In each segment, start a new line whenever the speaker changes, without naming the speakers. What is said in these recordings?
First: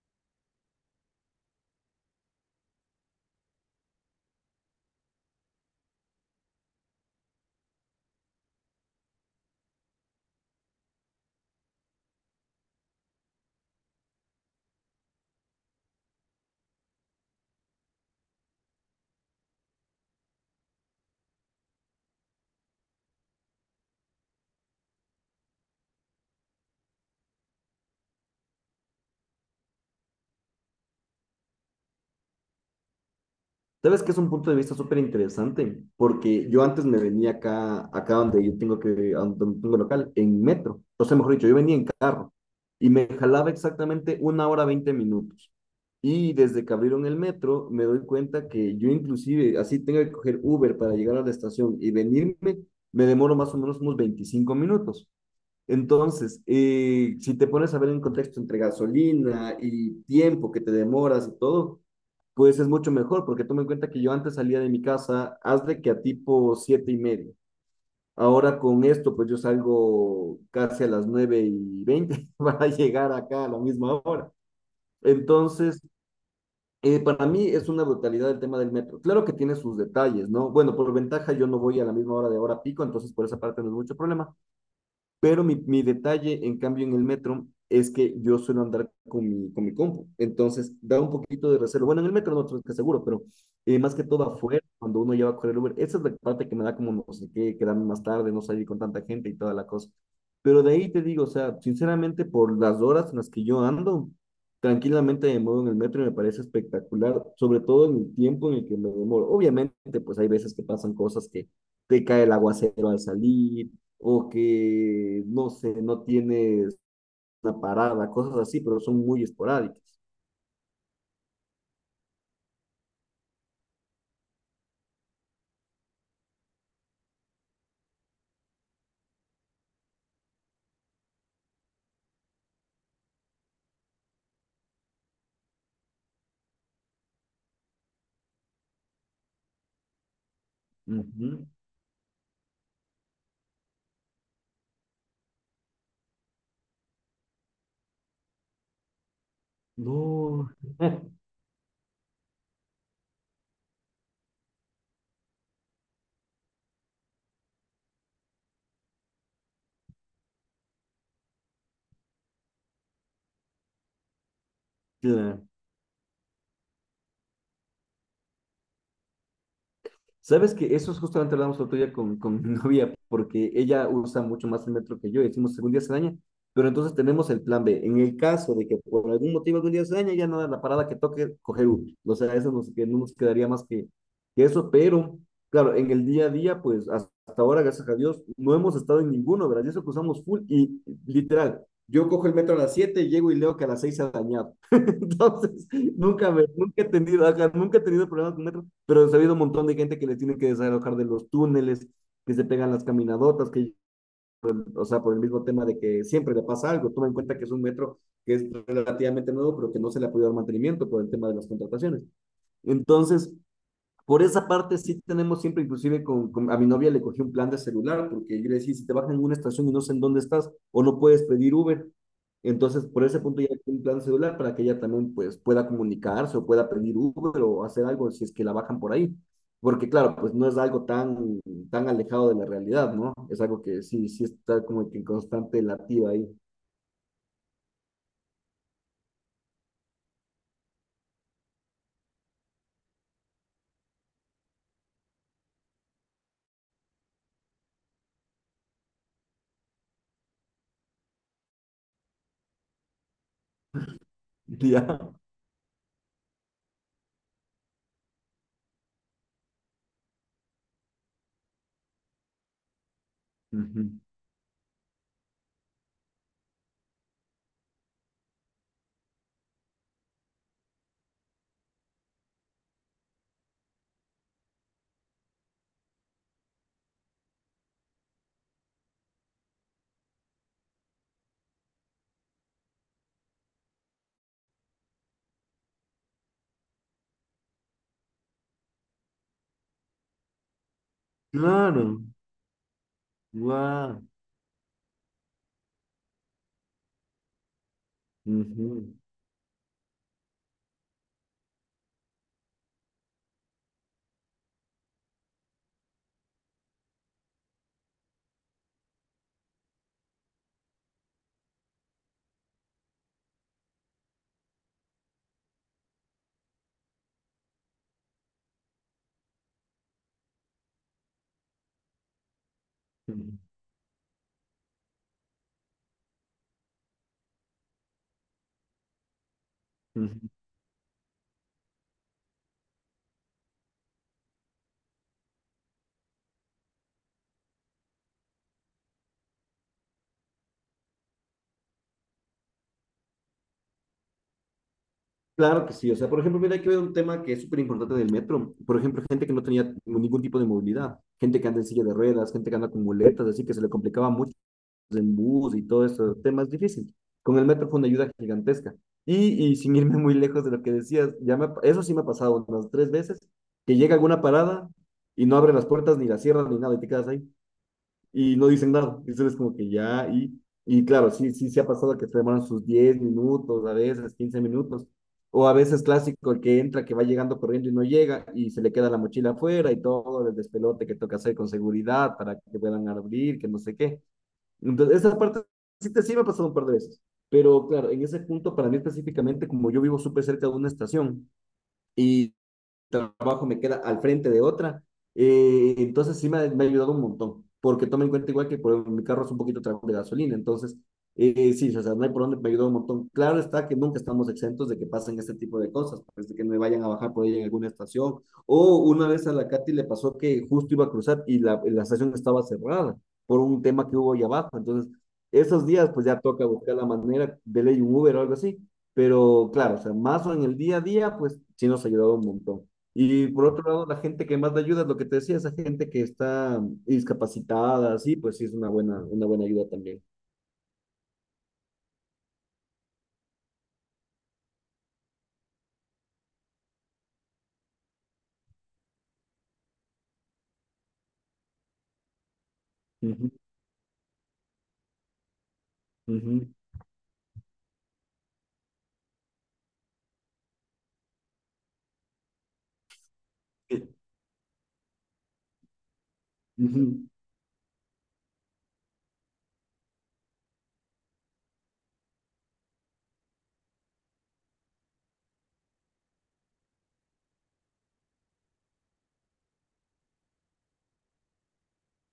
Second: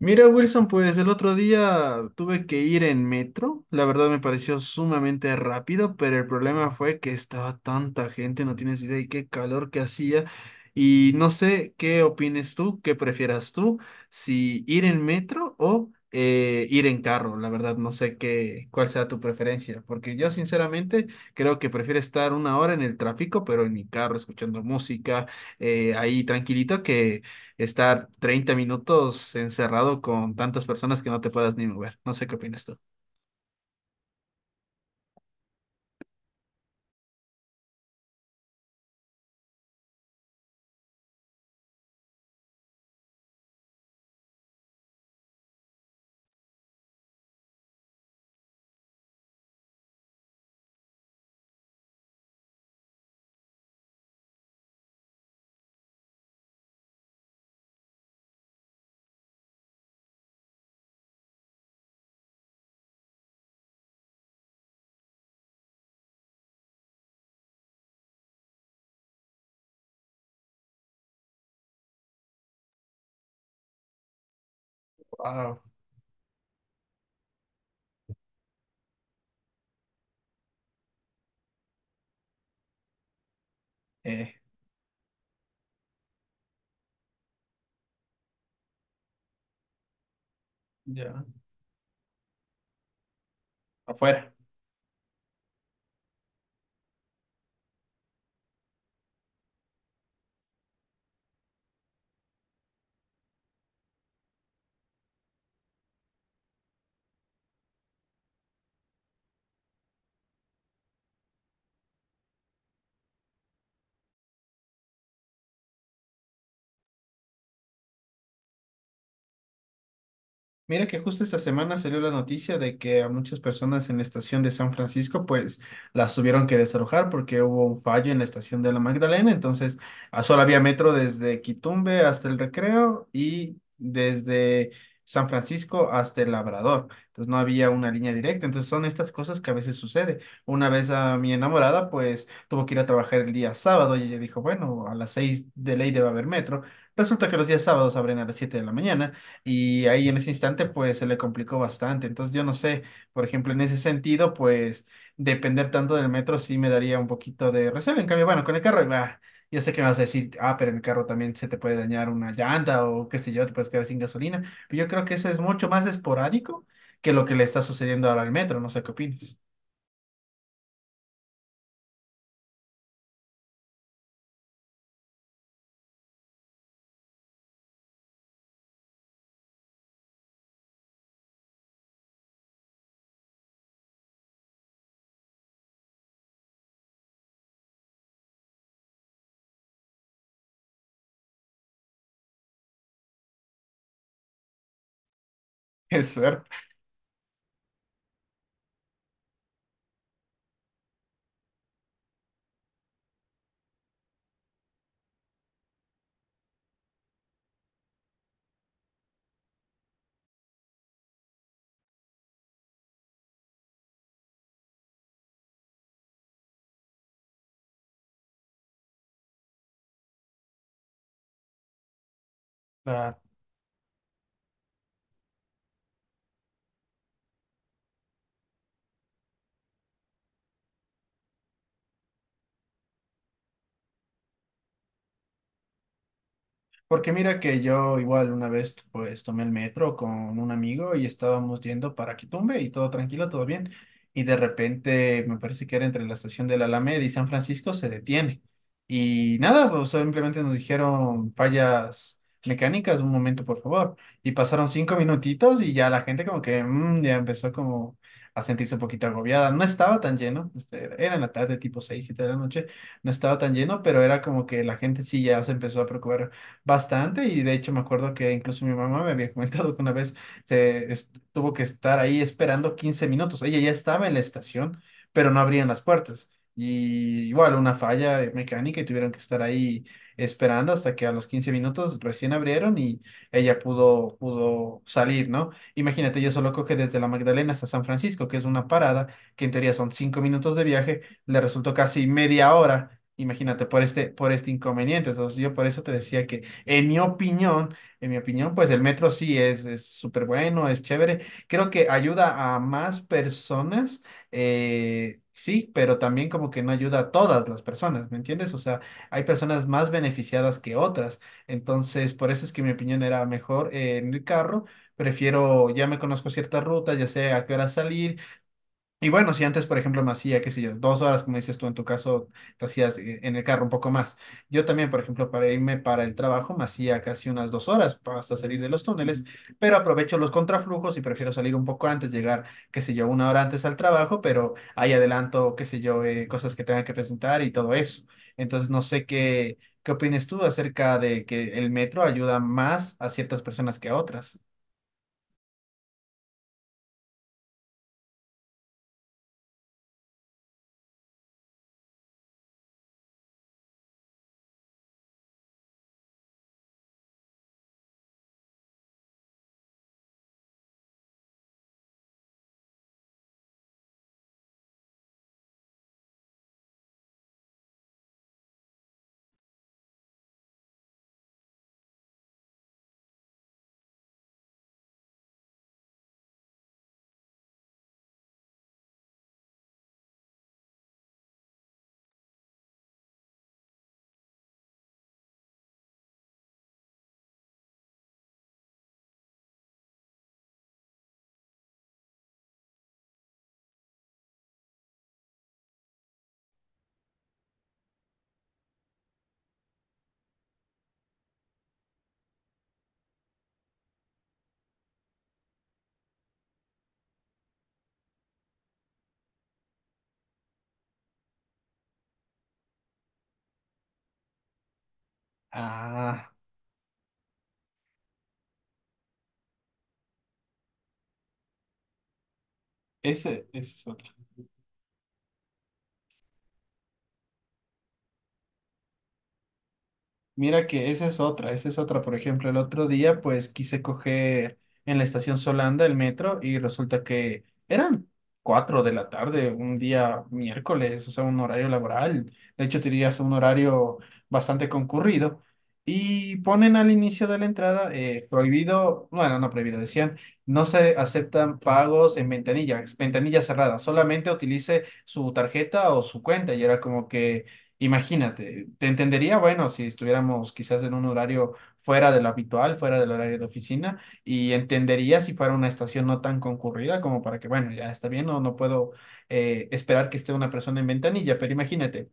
Mira, Wilson, pues el otro día tuve que ir en metro. La verdad me pareció sumamente rápido, pero el problema fue que estaba tanta gente, no tienes idea, y qué calor que hacía. Y no sé qué opines tú, qué prefieras tú, si ir en metro o ir en carro. La verdad no sé cuál sea tu preferencia, porque yo sinceramente creo que prefiero estar una hora en el tráfico, pero en mi carro, escuchando música, ahí tranquilito que estar 30 minutos encerrado con tantas personas que no te puedas ni mover. No sé qué opinas tú.
Sabes que es un punto de vista súper interesante, porque yo antes me venía acá donde a donde tengo local, en metro. O sea, mejor dicho, yo venía en carro y me jalaba exactamente 1 hora 20 minutos. Y desde que abrieron el metro, me doy cuenta que yo inclusive, así tengo que coger Uber para llegar a la estación y venirme, me demoro más o menos unos 25 minutos. Entonces, si te pones a ver en contexto entre gasolina y tiempo que te demoras y todo, pues es mucho mejor, porque toma en cuenta que yo antes salía de mi casa, haz de que a tipo 7:30. Ahora con esto, pues yo salgo casi a las 9:20 para llegar acá a la misma hora.
Wow.
Entonces, para mí es una brutalidad el tema del metro. Claro que tiene sus detalles, ¿no? Bueno, por ventaja yo no voy a la misma hora de hora pico, entonces por esa parte no es mucho
Eh,
problema. Pero mi detalle, en cambio, en el metro es que yo suelo andar con mi compu. Entonces, da un
ya,
poquito de reserva. Bueno, en el metro no estoy seguro, pero más que todo
afuera.
afuera, cuando uno lleva a correr Uber, esa es la parte que me da como no sé qué, quedarme más tarde, no salir con tanta gente y toda la cosa. Pero de ahí te digo, o sea, sinceramente, por las horas en las que yo ando, tranquilamente me muevo en el metro y me parece espectacular, sobre todo en el tiempo en el que me demoro. Obviamente, pues hay veces que pasan cosas que te cae el aguacero al salir o que, no sé, no tienes una parada, cosas así, pero son muy esporádicas.
Mira que justo esta semana salió la noticia de que a muchas personas en la estación de San Francisco pues las tuvieron que desalojar porque hubo un fallo en la estación de la Magdalena, entonces ah, solo había metro desde Quitumbe hasta el Recreo y desde San Francisco hasta el Labrador, entonces no había una línea directa, entonces son estas cosas que a veces sucede. Una vez a mi
Ujú.
enamorada pues tuvo que ir a trabajar el día sábado y ella dijo, bueno, a las 6 de ley debe haber metro. Resulta que los días sábados abren a las 7 de la mañana y ahí en ese
No,
instante, pues se le complicó bastante. Entonces, yo no sé, por ejemplo, en ese sentido, pues depender tanto del metro sí me daría un poquito de recelo. En cambio, bueno, con el carro, bah, yo sé que me vas a decir, ah, pero en el carro también se te puede dañar una llanta o qué sé yo, te puedes quedar sin gasolina. Pero yo creo que eso es
claro.
mucho más esporádico que lo que le está sucediendo ahora al metro. No sé qué opinas.
Sabes que eso es justamente lo hablamos el otro día con, mi novia, porque ella usa mucho más el metro que yo y decimos, algún día se daña, pero entonces tenemos el plan B. En el caso de que por algún motivo algún día se daña, ya no da la parada que toque, coger Uber. O sea, eso nos, que no nos quedaría más que eso, pero claro, en el día a día, pues hasta ahora, gracias a Dios, no hemos estado en ninguno, ¿verdad? Y eso que usamos full y literal. Yo cojo el metro a las 7 llego y leo que a las 6 se ha dañado. Entonces,
Es
Nunca, me,
suerte.
nunca he tenido, ajá, nunca he tenido problemas con metro, pero he sabido un montón de gente que les tiene que desalojar de los túneles, que se pegan las caminadotas, que, o sea, por el mismo tema de que siempre le pasa algo. Toma en cuenta que es un metro que es relativamente nuevo, pero que no se le ha podido dar mantenimiento por el tema de las contrataciones. Entonces, por esa parte sí tenemos siempre, inclusive a mi novia le cogí un plan de celular, porque yo le decía, si te bajan en una estación y no sé en dónde estás, o no puedes pedir Uber, entonces por ese punto ya le cogí un plan de celular para que ella también pues pueda comunicarse o pueda pedir Uber o hacer algo si es que la bajan por ahí. Porque claro, pues no es algo tan alejado de la realidad, ¿no? Es algo que sí, sí está como que en constante latido ahí.
Porque mira que yo igual una vez pues tomé el metro con un amigo y estábamos yendo para Quitumbe y todo tranquilo, todo bien. Y de repente me parece que era entre la estación de la Alameda y San Francisco se detiene. Y nada, pues simplemente nos dijeron fallas mecánicas, un momento por favor. Y pasaron cinco
Ya.
minutitos y ya la gente como que ya empezó como a sentirse un poquito agobiada. No estaba tan lleno, era en la tarde tipo 6, 7 de la noche no estaba tan lleno,
Ujú.
pero era como que la gente sí ya se empezó a preocupar bastante y de hecho me acuerdo que incluso mi mamá me había comentado que una vez tuvo que estar ahí esperando 15 minutos. Ella ya estaba en la estación, pero no abrían las puertas. Y igual una falla mecánica y tuvieron que estar ahí esperando hasta que a los 15 minutos recién abrieron y pudo salir, ¿no? Imagínate, yo solo coge desde la Magdalena hasta San Francisco, que es una parada, que en teoría son 5 minutos de viaje, le resultó
Claro.
casi media hora. Imagínate,
Guau.
por este inconveniente. Entonces, yo por eso te decía que en mi opinión, en mi opinión, pues el
Ujú.
metro sí es súper bueno, es chévere. Creo que ayuda a más personas, sí, pero también como que no ayuda a todas las personas, ¿me entiendes? O sea, hay personas más beneficiadas que otras. Entonces, por eso es que mi opinión era mejor en el carro. Prefiero, ya me conozco ciertas rutas, ya sé a qué hora salir y bueno, si antes, por ejemplo, me hacía, qué sé yo, 2 horas, como dices tú en tu caso, te hacías en el carro un poco más. Yo también, por ejemplo, para irme para el trabajo, me hacía casi unas 2 horas hasta salir de los túneles, pero aprovecho
Ujú.
los contraflujos y prefiero salir un poco antes, llegar, qué sé yo, una hora antes al trabajo, pero ahí adelanto, qué sé yo, cosas que tenga que presentar y todo eso. Entonces, no sé qué opinas tú acerca de que el metro ayuda más a ciertas personas que a otras.
Claro que sí, o sea, por ejemplo, mira, hay que ver un tema que es súper importante del metro. Por ejemplo, gente que no tenía ningún tipo de movilidad, gente que anda en silla de ruedas, gente que anda con muletas, así que se le complicaba mucho en bus y todo eso, temas difíciles. Con el metro fue una ayuda gigantesca. Y sin irme muy lejos de lo que decías, eso sí me ha pasado unas tres veces, que llega alguna parada y no abre las puertas ni la cierra ni nada y te quedas ahí y no dicen nada. Y ustedes como que ya, y claro, sí, sí, se ha pasado que se demoran sus 10 minutos, a veces 15 minutos, o a veces clásico, el que entra, que va llegando corriendo y no llega, y se le queda la mochila afuera y todo el despelote que toca hacer con seguridad para que puedan abrir, que no sé qué. Entonces, esa parte sí, te, sí me ha pasado un par de veces. Pero claro, en ese punto, para mí específicamente, como yo vivo súper cerca de una estación, y, trabajo me queda al frente de otra. Entonces sí ayudado un montón, porque toma en cuenta igual que por, mi carro es un poquito trago de gasolina, entonces sí, o sea, no hay por dónde, me ayudó un montón. Claro está que nunca estamos exentos de que pasen este tipo de cosas, pues, de que me vayan a bajar por ahí en alguna estación, o una vez a la Katy le pasó que justo iba a cruzar y la estación estaba cerrada por un tema que hubo ahí abajo, entonces esos días pues ya
Ah,
toca buscar la manera de ley un Uber o algo así, pero claro, o sea, más o en el día a día pues sí nos ha ayudado un montón. Y por otro
ese es
lado, la
otro.
gente que más le ayuda es lo que te decía, esa gente que está discapacitada, sí, pues sí es una buena ayuda también.
Mira que esa es otra, esa es otra. Por ejemplo, el otro día pues quise coger en la estación Solanda el metro y resulta que eran 4 de la tarde, un día miércoles, o sea, un horario laboral. De hecho, tenía hasta
Ujú,
un horario bastante concurrido. Y
ujú,
ponen al inicio de la entrada prohibido, bueno, no prohibido, decían, no se aceptan pagos en ventanilla, ventanilla cerrada,
eh,
solamente utilice su tarjeta o su cuenta. Y era
ujú,
como que... Imagínate, te entendería, bueno, si estuviéramos quizás en un horario fuera de lo habitual, fuera del horario de oficina, y entendería si fuera una estación no tan concurrida como para que, bueno, ya está bien, no, no puedo esperar que esté una persona en ventanilla, pero imagínate,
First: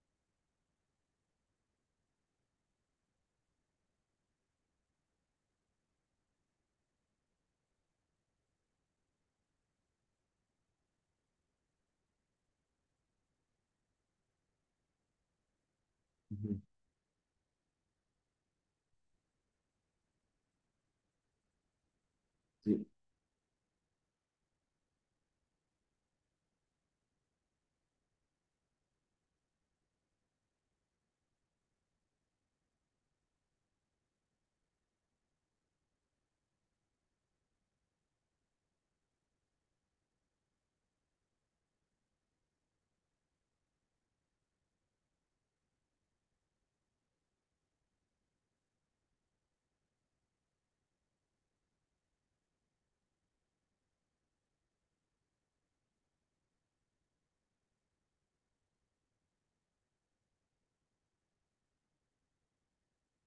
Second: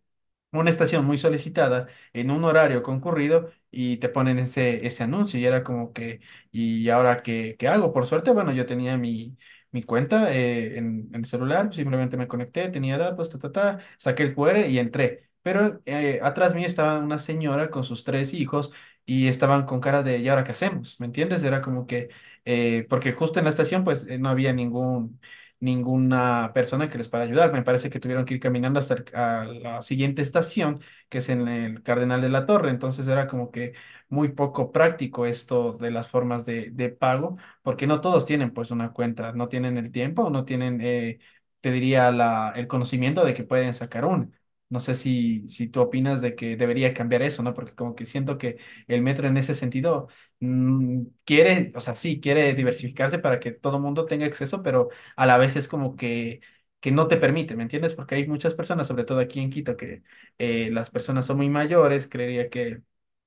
una estación muy solicitada en un horario concurrido y te ponen ese anuncio y era como que, ¿y ahora qué hago? Por suerte, bueno, yo tenía mi cuenta en el celular, simplemente me conecté, tenía datos, ta, ta, ta, saqué el QR y entré. Pero atrás
ujú,
mío estaba una señora con sus tres hijos y estaban con cara de, ¿y ahora qué hacemos? ¿Me entiendes? Era como que,
sí.
porque justo en la estación pues no había ningún ninguna persona que les pueda ayudar. Me parece que tuvieron que ir caminando hasta a la siguiente estación, que es en el Cardenal de la Torre. Entonces era como que muy poco práctico esto de las formas de pago, porque no todos tienen pues una cuenta, no tienen el tiempo, no tienen, te diría, el conocimiento de que pueden sacar una. No sé si tú opinas de que debería cambiar eso, ¿no? Porque como que siento que el metro en ese sentido quiere, o sea, sí, quiere diversificarse para que todo el mundo tenga acceso, pero a la vez es como que no te permite, ¿me entiendes? Porque hay muchas personas, sobre todo aquí en Quito, que las personas son muy mayores, creería que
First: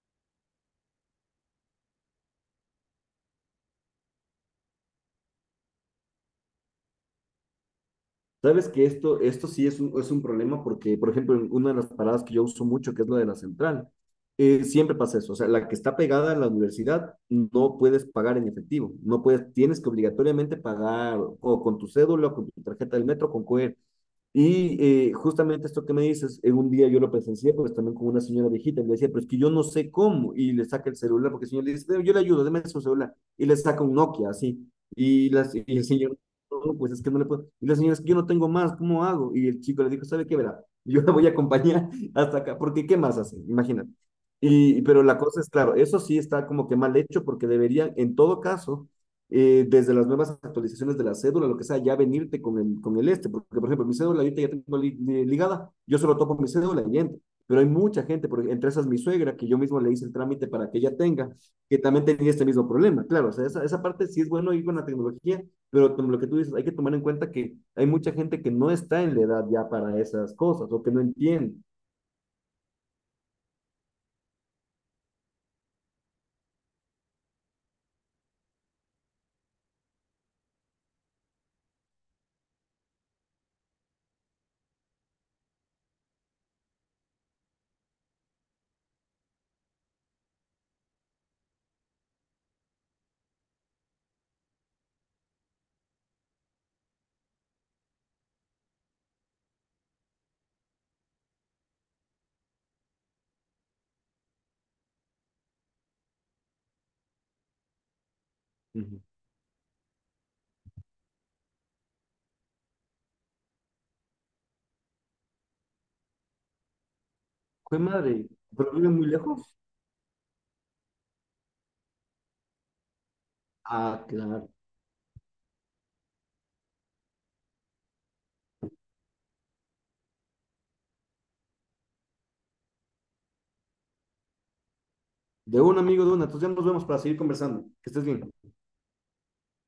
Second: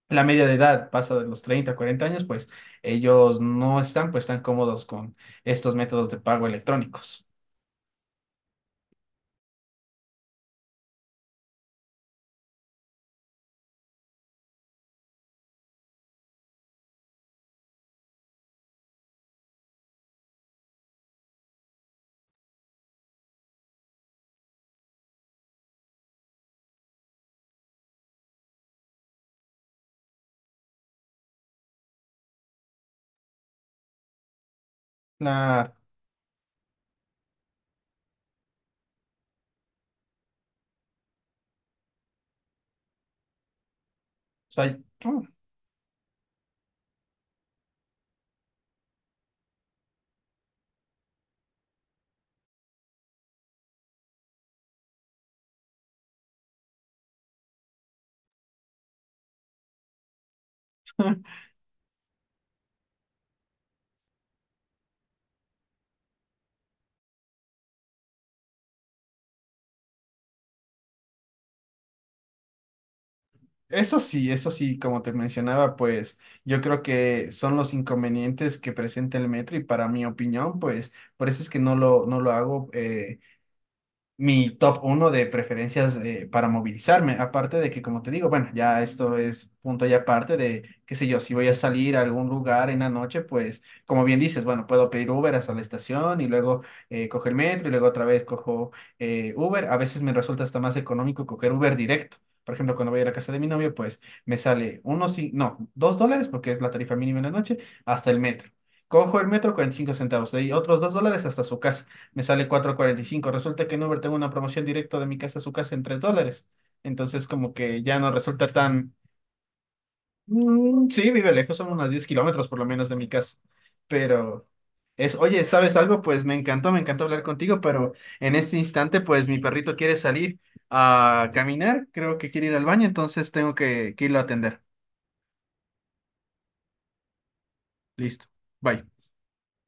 la media de edad pasa de los 30 a 40 años, pues ellos no están pues tan cómodos con estos métodos de pago electrónicos.
Sabes que esto sí es un problema porque, por ejemplo, en una de las paradas que yo uso mucho, que es la de la central, siempre pasa eso. O sea, la que está pegada a la universidad no puedes pagar en efectivo, no puedes, tienes que obligatoriamente pagar o con tu cédula, o con tu tarjeta del metro, con QR. Y justamente esto que me dices, en un día yo lo presencié, pues también con una señora viejita, y le decía, pero es que yo no sé cómo, y le saca el celular, porque el señor le dice, yo le ayudo, déme su celular, y le saca un Nokia, así, y, las, y
La,
el señor, "No, pues es que no le puedo, y la señora, es que yo no tengo más, ¿cómo hago? Y el chico le dijo, ¿sabe qué, verá? Yo la voy a acompañar hasta acá, porque ¿qué más hace? Imagínate.
o sea,
Y, pero la
mm,
cosa es, claro, eso sí está como que mal hecho, porque deberían, en todo caso, desde las nuevas actualizaciones de la cédula, lo que sea, ya venirte con el este, porque por ejemplo, mi cédula ahorita ya tengo ligada, yo solo topo mi cédula y entro, pero hay mucha gente, porque entre esas mi suegra, que yo mismo le hice el trámite para que ella tenga, que también tenía este mismo problema, claro, o sea, esa parte sí es bueno ir con la tecnología, pero como lo que tú dices, hay que tomar en cuenta que hay mucha gente que no está en la edad ya para esas cosas, o que no entiende.
eso sí, como te mencionaba, pues yo creo que son los inconvenientes que presenta el metro y para mi opinión, pues por eso es que no lo hago. Mi top uno de preferencias para movilizarme. Aparte de que, como te digo, bueno, ya esto es punto y aparte de, qué sé yo, si voy a salir a algún lugar en la noche, pues, como bien dices, bueno, puedo pedir Uber hasta la estación y luego cojo el metro y luego otra vez cojo Uber. A veces me resulta hasta más económico coger Uber directo. Por ejemplo, cuando voy a la casa de mi novio, pues me sale uno, sí, no, $2, porque es la tarifa mínima en la noche, hasta el metro.
Ujú.
Cojo el metro, 45 centavos, de ahí otros $2 hasta su casa me sale 4.45. Resulta que en Uber tengo una promoción directa de mi casa a su casa en $3. Entonces, como
Fue
que ya no
madre,
resulta
pero vive
tan...
muy lejos.
Mm, sí, vive lejos, son unos 10 kilómetros por lo menos de mi casa.
Ah,
Pero
claro.
es, oye, ¿sabes algo? Pues me encantó hablar contigo, pero en este instante, pues mi perrito quiere salir a caminar, creo que quiere ir al baño, entonces tengo que irlo a atender.
De un amigo de una, entonces ya nos vemos para seguir conversando. Que estés
Listo.
bien.
Bye.